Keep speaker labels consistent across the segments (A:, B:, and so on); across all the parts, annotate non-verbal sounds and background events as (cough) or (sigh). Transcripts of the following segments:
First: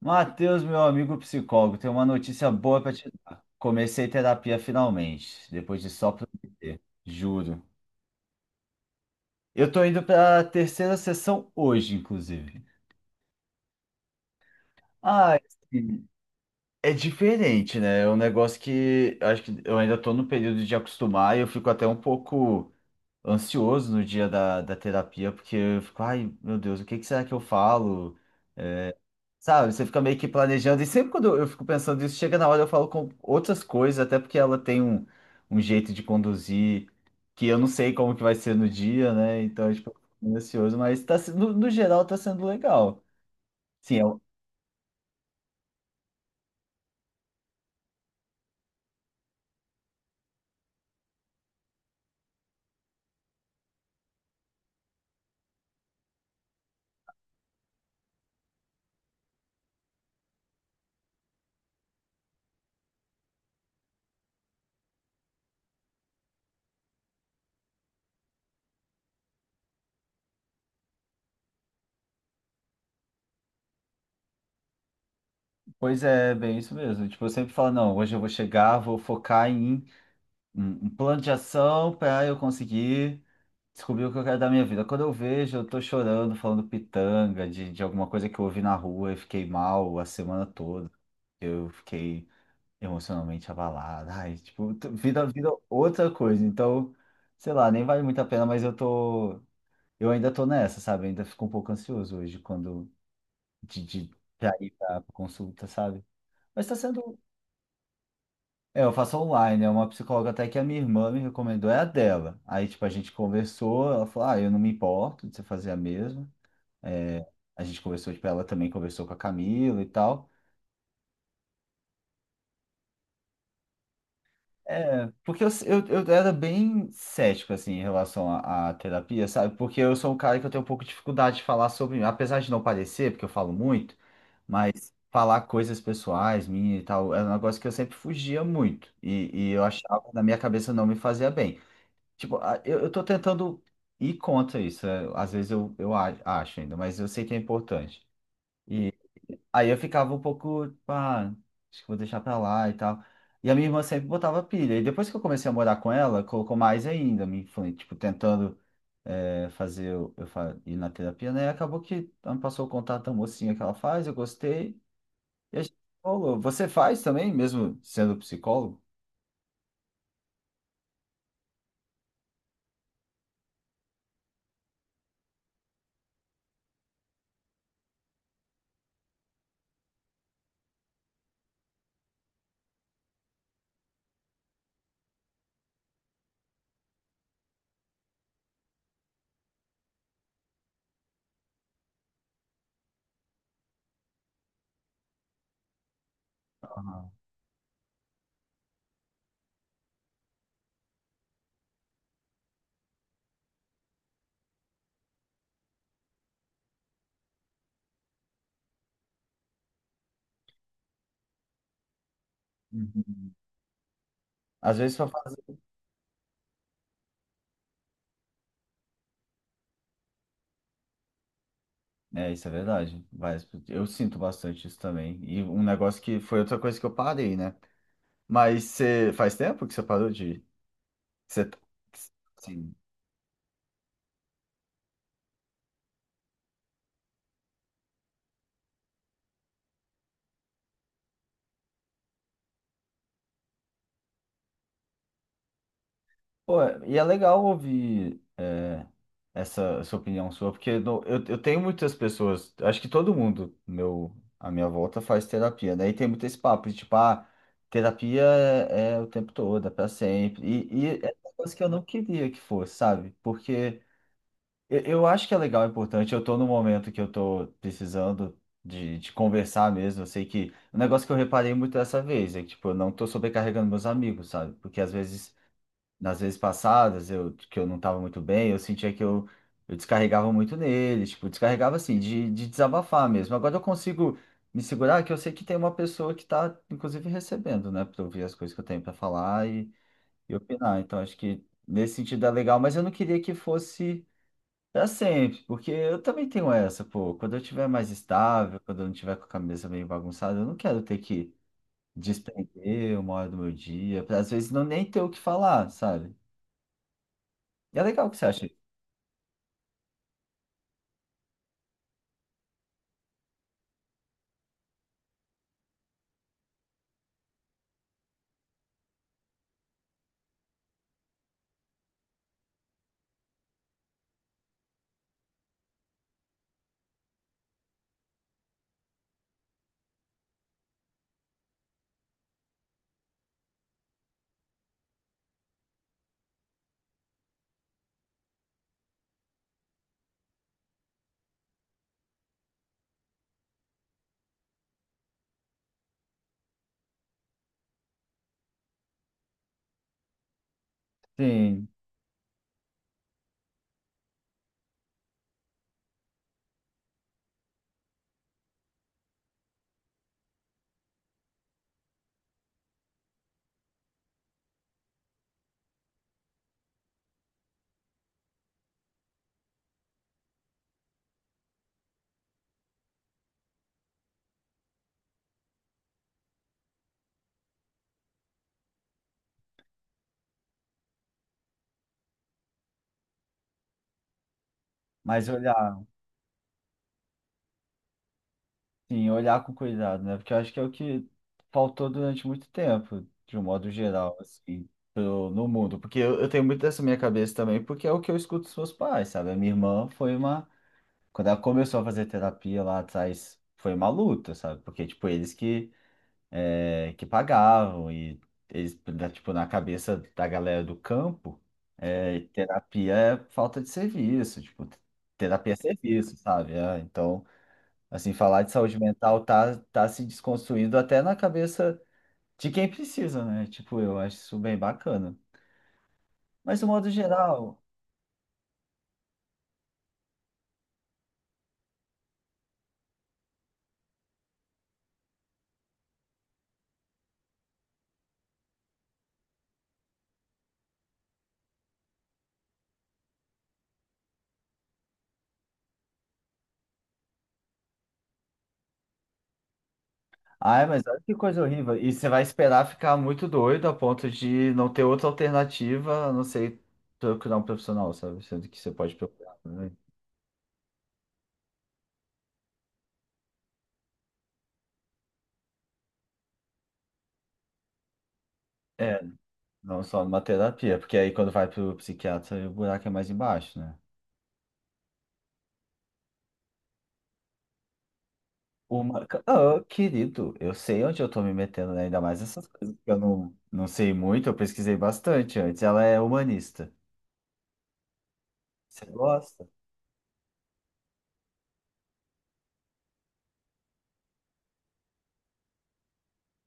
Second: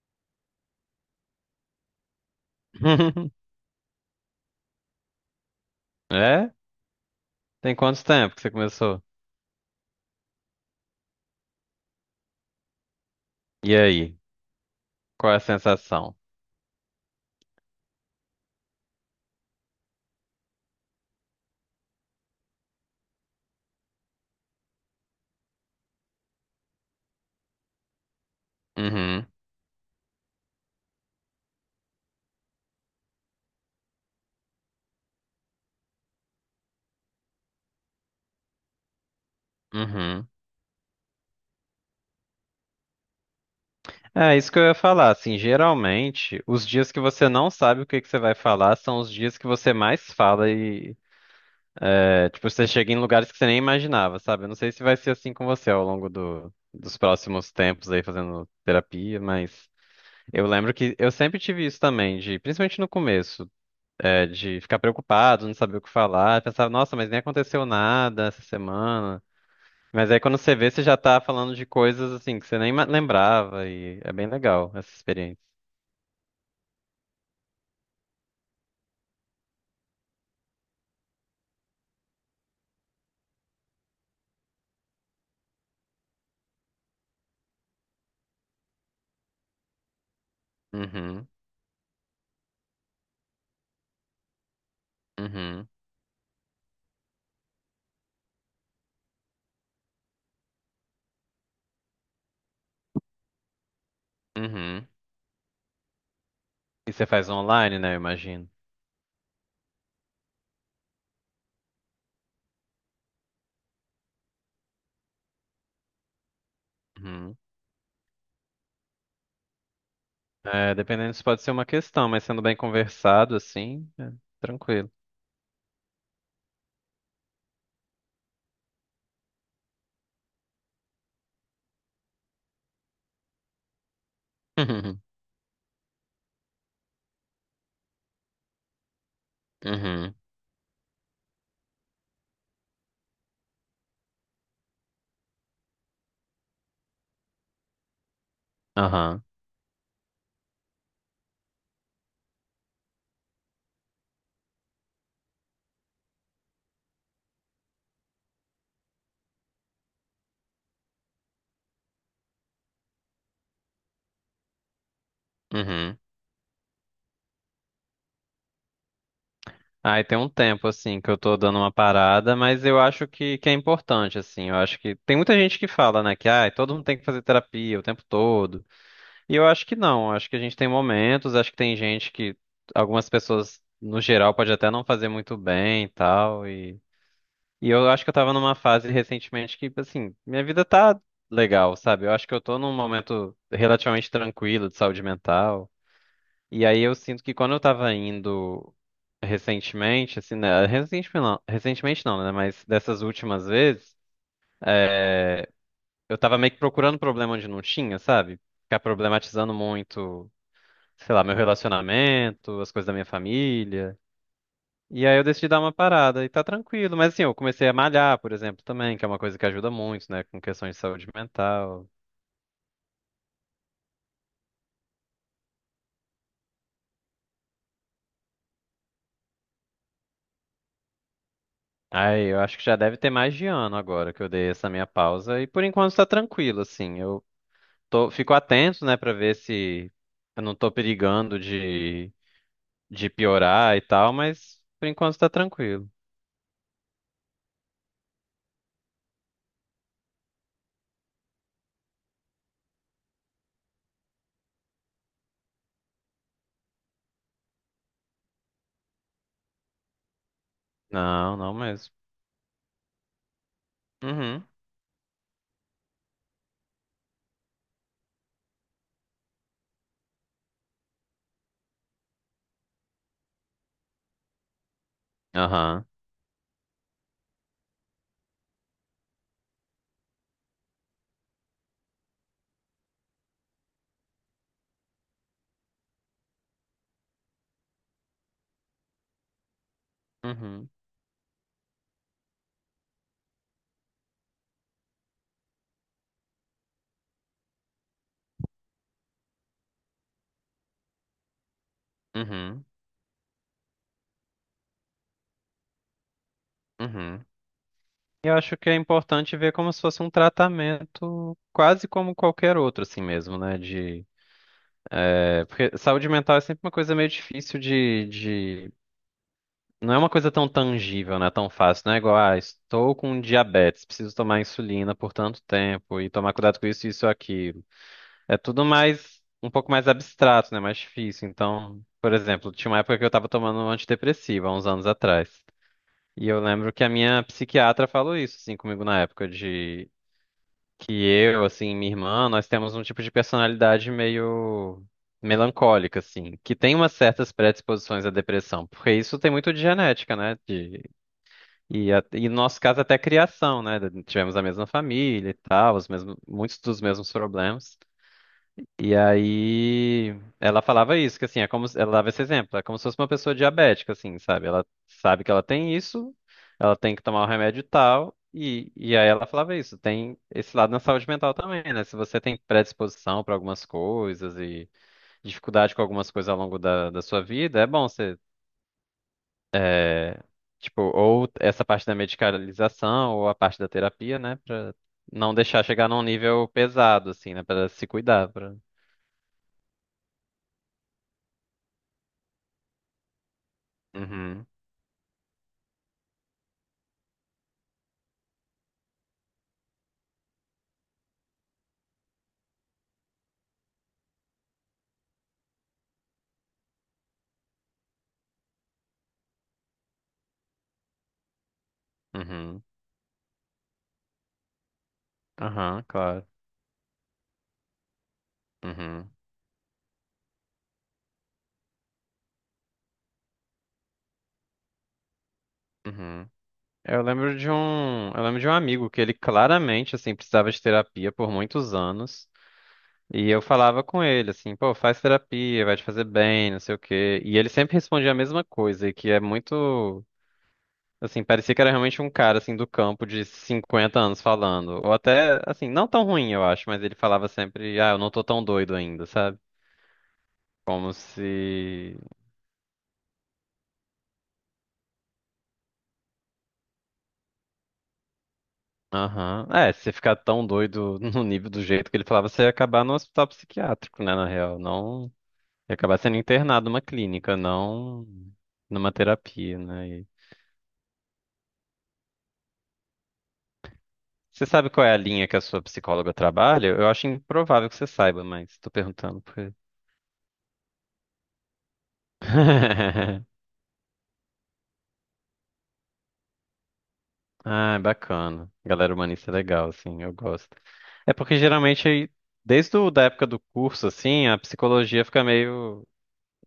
A: Matheus, meu amigo psicólogo, tem uma notícia boa para te dar.
B: (laughs)
A: Comecei terapia finalmente, depois de só
B: É?
A: prometer, juro.
B: Tem quanto tempo que você começou?
A: Eu tô indo para a terceira sessão hoje, inclusive.
B: E aí? Qual
A: Ah,
B: é a
A: assim,
B: sensação?
A: é diferente, né? É um negócio que eu acho que eu ainda tô no período de acostumar e eu fico até um pouco ansioso no dia da terapia, porque eu fico, ai, meu Deus, o que que será que eu falo?
B: Uhum,
A: Sabe, você fica meio que planejando, e sempre quando eu fico pensando nisso, chega na hora eu falo com outras coisas, até porque ela tem um jeito de conduzir que eu não sei como que vai ser no dia, né? Então, tipo, eu fico
B: uhum.
A: meio ansioso, mas tá, no geral tá sendo legal. Sim,
B: É isso que eu ia falar. Assim, geralmente, os dias que você não sabe o que que você vai falar são os dias que você mais fala e, é, tipo, você chega em lugares que você nem imaginava, sabe? Eu não sei se vai ser assim com você ao longo dos próximos tempos aí fazendo terapia, mas eu lembro que eu sempre tive isso também, de, principalmente no começo. De ficar preocupado, não saber o que falar. Pensava, nossa, mas nem aconteceu nada essa semana. Mas aí quando você vê, você já tá falando de coisas assim que você nem lembrava e é bem legal essa experiência.
A: pois é, bem isso mesmo. Tipo, eu sempre falo, não, hoje eu vou chegar, vou focar em um plano de ação para eu conseguir descobrir o que eu quero da minha vida. Quando eu vejo, eu tô chorando, falando pitanga de alguma coisa que eu ouvi na rua e fiquei mal a semana toda.
B: Uhum,
A: Eu fiquei emocionalmente abalado. Ai, tipo, vida, vida
B: uhum,
A: outra coisa. Então, sei lá, nem vale muito a pena, mas eu tô. Eu ainda tô nessa, sabe? Ainda fico um pouco ansioso hoje quando de pra ir
B: uhum.
A: pra consulta, sabe? Mas tá
B: E você
A: sendo.
B: faz online, né, eu imagino.
A: É, eu faço online, é uma psicóloga até que a minha irmã me recomendou, é a dela. Aí, tipo, a gente conversou, ela falou, ah, eu não me importo de você fazer a mesma. É,
B: Uhum.
A: a gente conversou, tipo, ela também conversou com a Camila e tal.
B: É, dependendo, isso pode ser uma questão, mas sendo bem conversado assim, é tranquilo.
A: É, porque eu era bem cético, assim, em relação à terapia, sabe? Porque eu sou um cara que eu tenho um pouco de dificuldade de falar sobre, apesar de não parecer, porque eu falo muito, mas
B: (laughs)
A: falar coisas pessoais, minha e tal, era um negócio que eu sempre fugia muito. E eu
B: Uhum,
A: achava,
B: uhum,
A: na minha cabeça, não me fazia bem. Tipo, eu tô tentando ir contra isso. Às vezes eu acho ainda, mas eu sei que é importante.
B: aham,
A: Aí eu ficava um pouco, tipo, ah, acho que vou deixar pra lá e tal. E a minha irmã sempre botava pilha. E depois que eu comecei a morar com ela, colocou mais ainda, tipo, tentando, fazer eu ir na terapia, né? E acabou que ela me passou o contato da mocinha que ela faz, eu gostei. E a gente
B: uhum.
A: falou, você faz também, mesmo sendo psicólogo?
B: Aí tem um tempo, assim, que eu tô dando uma parada, mas eu acho que é importante, assim. Eu acho que tem muita gente que fala, né, que ah, todo mundo tem que fazer terapia o tempo todo. E eu acho que não. Eu acho que a gente tem momentos, acho que tem gente que algumas pessoas, no geral, pode até não fazer muito bem e tal. E eu acho que eu tava numa fase recentemente que, assim, minha vida tá legal, sabe? Eu acho que eu tô num momento relativamente tranquilo de saúde mental. E aí eu
A: Aham.
B: sinto que quando eu tava indo recentemente, assim, né? Recentemente não, né? Mas dessas últimas vezes, é, eu tava meio que procurando problema onde não tinha, sabe? Ficar problematizando muito, sei lá, meu relacionamento, as coisas da minha
A: Uhum.
B: família.
A: Às vezes
B: E
A: só
B: aí eu
A: faz.
B: decidi dar uma parada e tá tranquilo. Mas assim, eu comecei a malhar, por exemplo, também, que é uma coisa que ajuda muito, né? Com questões de saúde mental.
A: É, isso é verdade. Vai, eu sinto bastante isso também. E um negócio que foi outra coisa que eu parei, né? Mas você faz tempo que você parou de você,
B: Ai, eu acho que
A: sim.
B: já deve ter mais de ano agora que eu dei essa minha pausa. E por enquanto tá tranquilo, assim. Eu tô, fico atento, né, pra ver se eu não tô perigando de piorar e tal, mas por enquanto tá tranquilo.
A: Pô, e é legal ouvir, essa opinião sua, porque eu tenho muitas pessoas, acho que todo mundo meu, à minha volta faz terapia, daí tem muito esse papo de tipo, ah, terapia é o tempo todo, é pra sempre. E é uma
B: Não,
A: coisa
B: não
A: que eu não
B: mesmo.
A: queria que fosse, sabe? Porque
B: Uhum,
A: eu acho que é legal, é importante, eu tô num momento que eu tô precisando de conversar mesmo, eu sei que. Um negócio que eu reparei muito dessa vez é que, tipo, eu não tô sobrecarregando meus amigos, sabe? Porque às vezes,
B: aham,
A: nas vezes passadas eu, que eu não estava muito bem, eu sentia que eu descarregava muito nele, tipo, descarregava assim, de desabafar mesmo. Agora eu consigo me segurar, que eu sei que tem uma pessoa que está, inclusive, recebendo, né, para ouvir as coisas que eu tenho para falar e
B: uhum,
A: opinar. Então, acho que nesse sentido é legal, mas eu não queria que fosse pra sempre, porque eu também tenho essa, pô. Quando eu tiver mais estável, quando eu não tiver com a cabeça meio bagunçada, eu não quero ter que
B: uhum,
A: despender uma hora do meu dia, pra às vezes não nem ter o que falar, sabe?
B: uhum.
A: E é legal o que você
B: Eu
A: acha.
B: acho que é importante ver como se fosse um tratamento quase como qualquer outro, assim mesmo, né? Porque saúde mental é sempre uma coisa meio difícil de... Não é uma coisa tão tangível, né? Tão fácil. Não é igual, ah, estou com diabetes, preciso tomar insulina por tanto tempo e tomar cuidado com isso, isso e aquilo. É tudo mais, um pouco mais abstrato, né? Mais difícil. Então, por exemplo, tinha uma época que eu tava tomando um antidepressivo, há uns anos atrás. E eu lembro que a minha psiquiatra falou isso, assim, comigo na época, de que eu, assim, minha irmã, nós temos um tipo de personalidade meio melancólica, assim, que tem umas certas predisposições à depressão, porque isso tem muito de genética, né?
A: Sim,
B: E no nosso caso até criação, né? Tivemos a mesma família e tal, os mesmos, muitos dos mesmos problemas. E aí ela falava isso, que assim, é como se- ela dava esse exemplo, é como se fosse uma pessoa diabética, assim, sabe? Ela sabe que ela tem isso, ela tem que tomar o remédio tal, e aí ela falava isso, tem esse lado na saúde mental também, né? Se você tem predisposição para algumas coisas e dificuldade com algumas coisas ao longo da sua vida, é bom você, é, tipo, ou essa parte da medicalização, ou a parte da terapia, né? Pra
A: mas
B: não deixar
A: olhar,
B: chegar num nível pesado, assim, né? Pra se cuidar, pra...
A: sim, olhar com cuidado, né? Porque eu acho que é o que faltou durante muito tempo, de um modo geral,
B: Uhum,
A: assim, no mundo. Porque eu tenho muito dessa minha cabeça também, porque é o que eu escuto dos meus pais, sabe? A minha irmã foi uma. Quando ela começou a fazer terapia lá atrás, foi uma luta, sabe? Porque, tipo, eles que é, que pagavam e eles, né, tipo, na cabeça da galera do campo,
B: uhum.
A: terapia é falta de serviço, tipo, terapia é
B: Aham,
A: serviço,
B: claro.
A: sabe? É, então, assim, falar de saúde
B: Uhum,
A: mental tá se desconstruindo até na cabeça de quem precisa, né? Tipo, eu acho isso bem bacana.
B: uhum.
A: Mas, no modo geral...
B: Eu lembro de um amigo que ele claramente, assim, precisava de terapia por muitos anos. E eu falava com ele, assim, pô, faz terapia, vai te fazer bem, não sei o quê. E ele sempre respondia a mesma coisa, e que é muito, assim, parecia que era realmente um cara, assim, do campo de 50 anos falando. Ou até, assim, não tão ruim, eu acho, mas ele falava sempre, ah, eu não tô tão doido ainda, sabe?
A: Ai, mas
B: Como
A: olha que coisa horrível. E
B: se...
A: você vai esperar ficar muito doido a ponto de não ter outra alternativa, a não ser procurar um profissional, sabe? Sendo que você pode procurar,
B: Aham.
A: né?
B: É, se você ficar tão doido (laughs) no nível do jeito que ele falava, você ia acabar no hospital psiquiátrico, né, na real. Não, ia acabar sendo internado numa clínica, não numa terapia,
A: Não
B: né?
A: só
B: E
A: numa terapia, porque aí quando vai pro psiquiatra, o buraco é mais embaixo, né?
B: você sabe qual é a linha que a sua psicóloga trabalha? Eu acho improvável que você saiba, mas tô perguntando porque...
A: Ah, querido, eu sei onde eu tô me metendo, né? Ainda mais essas coisas que eu não,
B: (laughs)
A: não sei muito, eu pesquisei bastante antes. Ela é humanista.
B: Ah, é bacana.
A: Você
B: Galera humanista é
A: gosta?
B: legal, assim, eu gosto. É porque geralmente, desde da época do curso, assim, a psicologia fica meio...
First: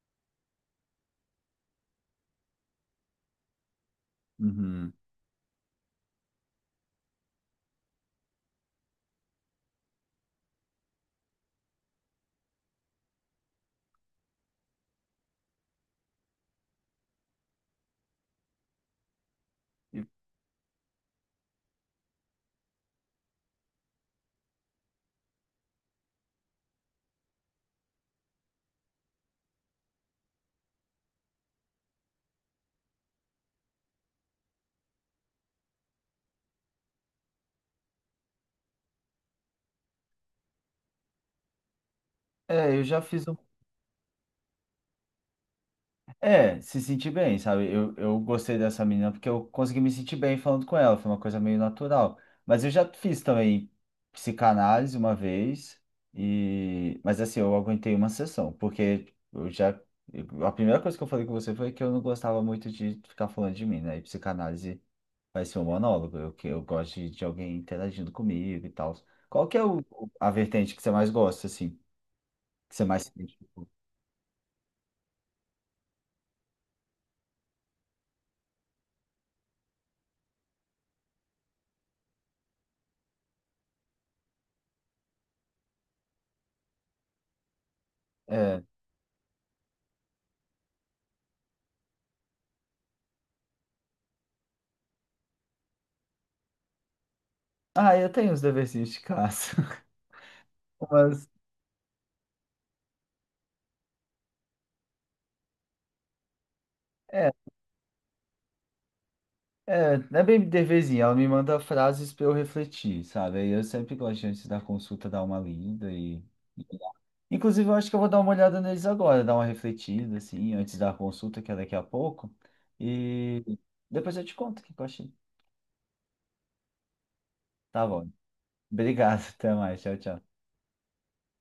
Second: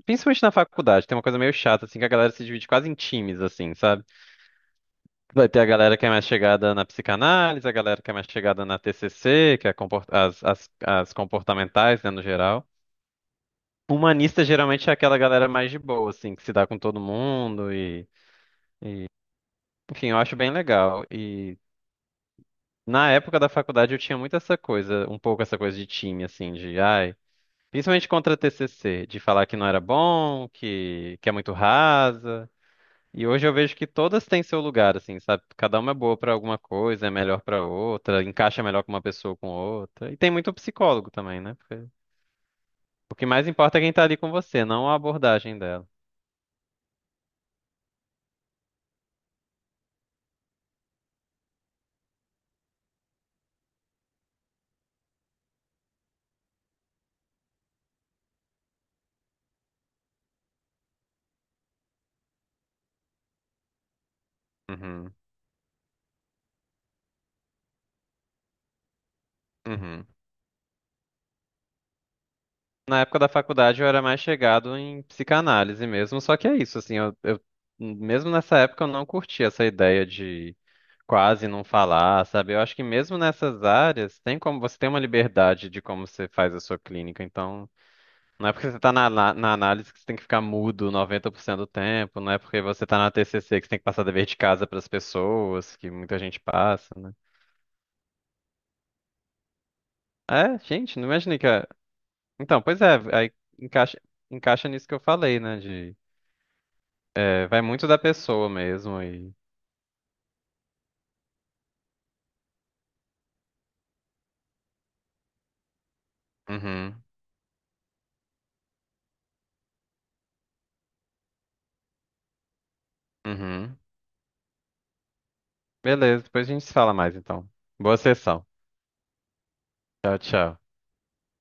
B: Principalmente na faculdade, tem uma coisa meio chata, assim, que a galera se divide quase em times, assim, sabe?
A: Uhum.
B: Vai ter a galera que é mais chegada na psicanálise, a galera que é mais chegada na TCC, que é as comportamentais, né, no geral. Humanista geralmente é aquela galera mais de boa, assim, que se dá com todo mundo e...
A: E-
B: Enfim, eu acho bem legal. E na época da faculdade eu tinha muito essa coisa, um pouco essa coisa de time, assim, de, ai... Principalmente contra a TCC, de falar que não era bom, que é muito rasa. E hoje eu vejo que todas têm seu lugar, assim, sabe? Cada uma é boa pra alguma coisa, é melhor pra outra, encaixa melhor com uma pessoa ou com outra. E tem muito psicólogo também, né? Porque
A: É, eu já
B: o
A: fiz.
B: que mais importa é quem tá ali com você, não a abordagem dela.
A: É, se sentir bem, sabe? Eu gostei dessa menina porque eu consegui me sentir bem falando com ela, foi uma coisa meio natural. Mas eu já fiz também psicanálise uma vez, mas assim, eu aguentei uma sessão, porque eu já. A primeira coisa que eu falei com você foi que eu não gostava muito de ficar falando de mim, né? E psicanálise
B: Uhum,
A: vai ser um monólogo, que eu gosto de alguém interagindo comigo e tal. Qual que é o,
B: uhum.
A: a vertente que você mais gosta, assim? Que você
B: Na
A: mais se
B: época da
A: identificou?
B: faculdade eu era mais chegado em psicanálise mesmo, só que é isso, assim, mesmo nessa época eu não curti essa ideia de quase não falar, sabe? Eu acho que mesmo nessas áreas tem como você tem uma liberdade de como você faz a sua clínica, então... Não é
A: É.
B: porque você tá na análise que você tem que ficar mudo 90% do tempo, não é porque você tá na TCC que você tem que passar dever de casa pras pessoas, que muita gente passa, né?
A: Ah, eu tenho os deverzinhos de casa.
B: É, gente, não imaginei
A: (laughs)
B: que... Então, pois é, aí encaixa, encaixa nisso que eu falei, né, de...
A: É,
B: É, vai muito da pessoa mesmo e...
A: é, é bem deverzinho, ela me manda frases para eu refletir, sabe? Aí eu sempre gosto antes da consulta dar uma lida e.
B: Uhum,
A: Inclusive, eu acho que eu vou dar uma olhada neles agora, dar uma refletida, assim, antes da consulta, que é daqui a pouco. E
B: uhum.
A: depois eu te conto o que eu achei.
B: Beleza, depois a gente se fala mais, então.
A: Tá
B: Boa
A: bom.
B: sessão.
A: Obrigado, (laughs) até mais. Tchau,
B: Tchau,
A: tchau.
B: tchau.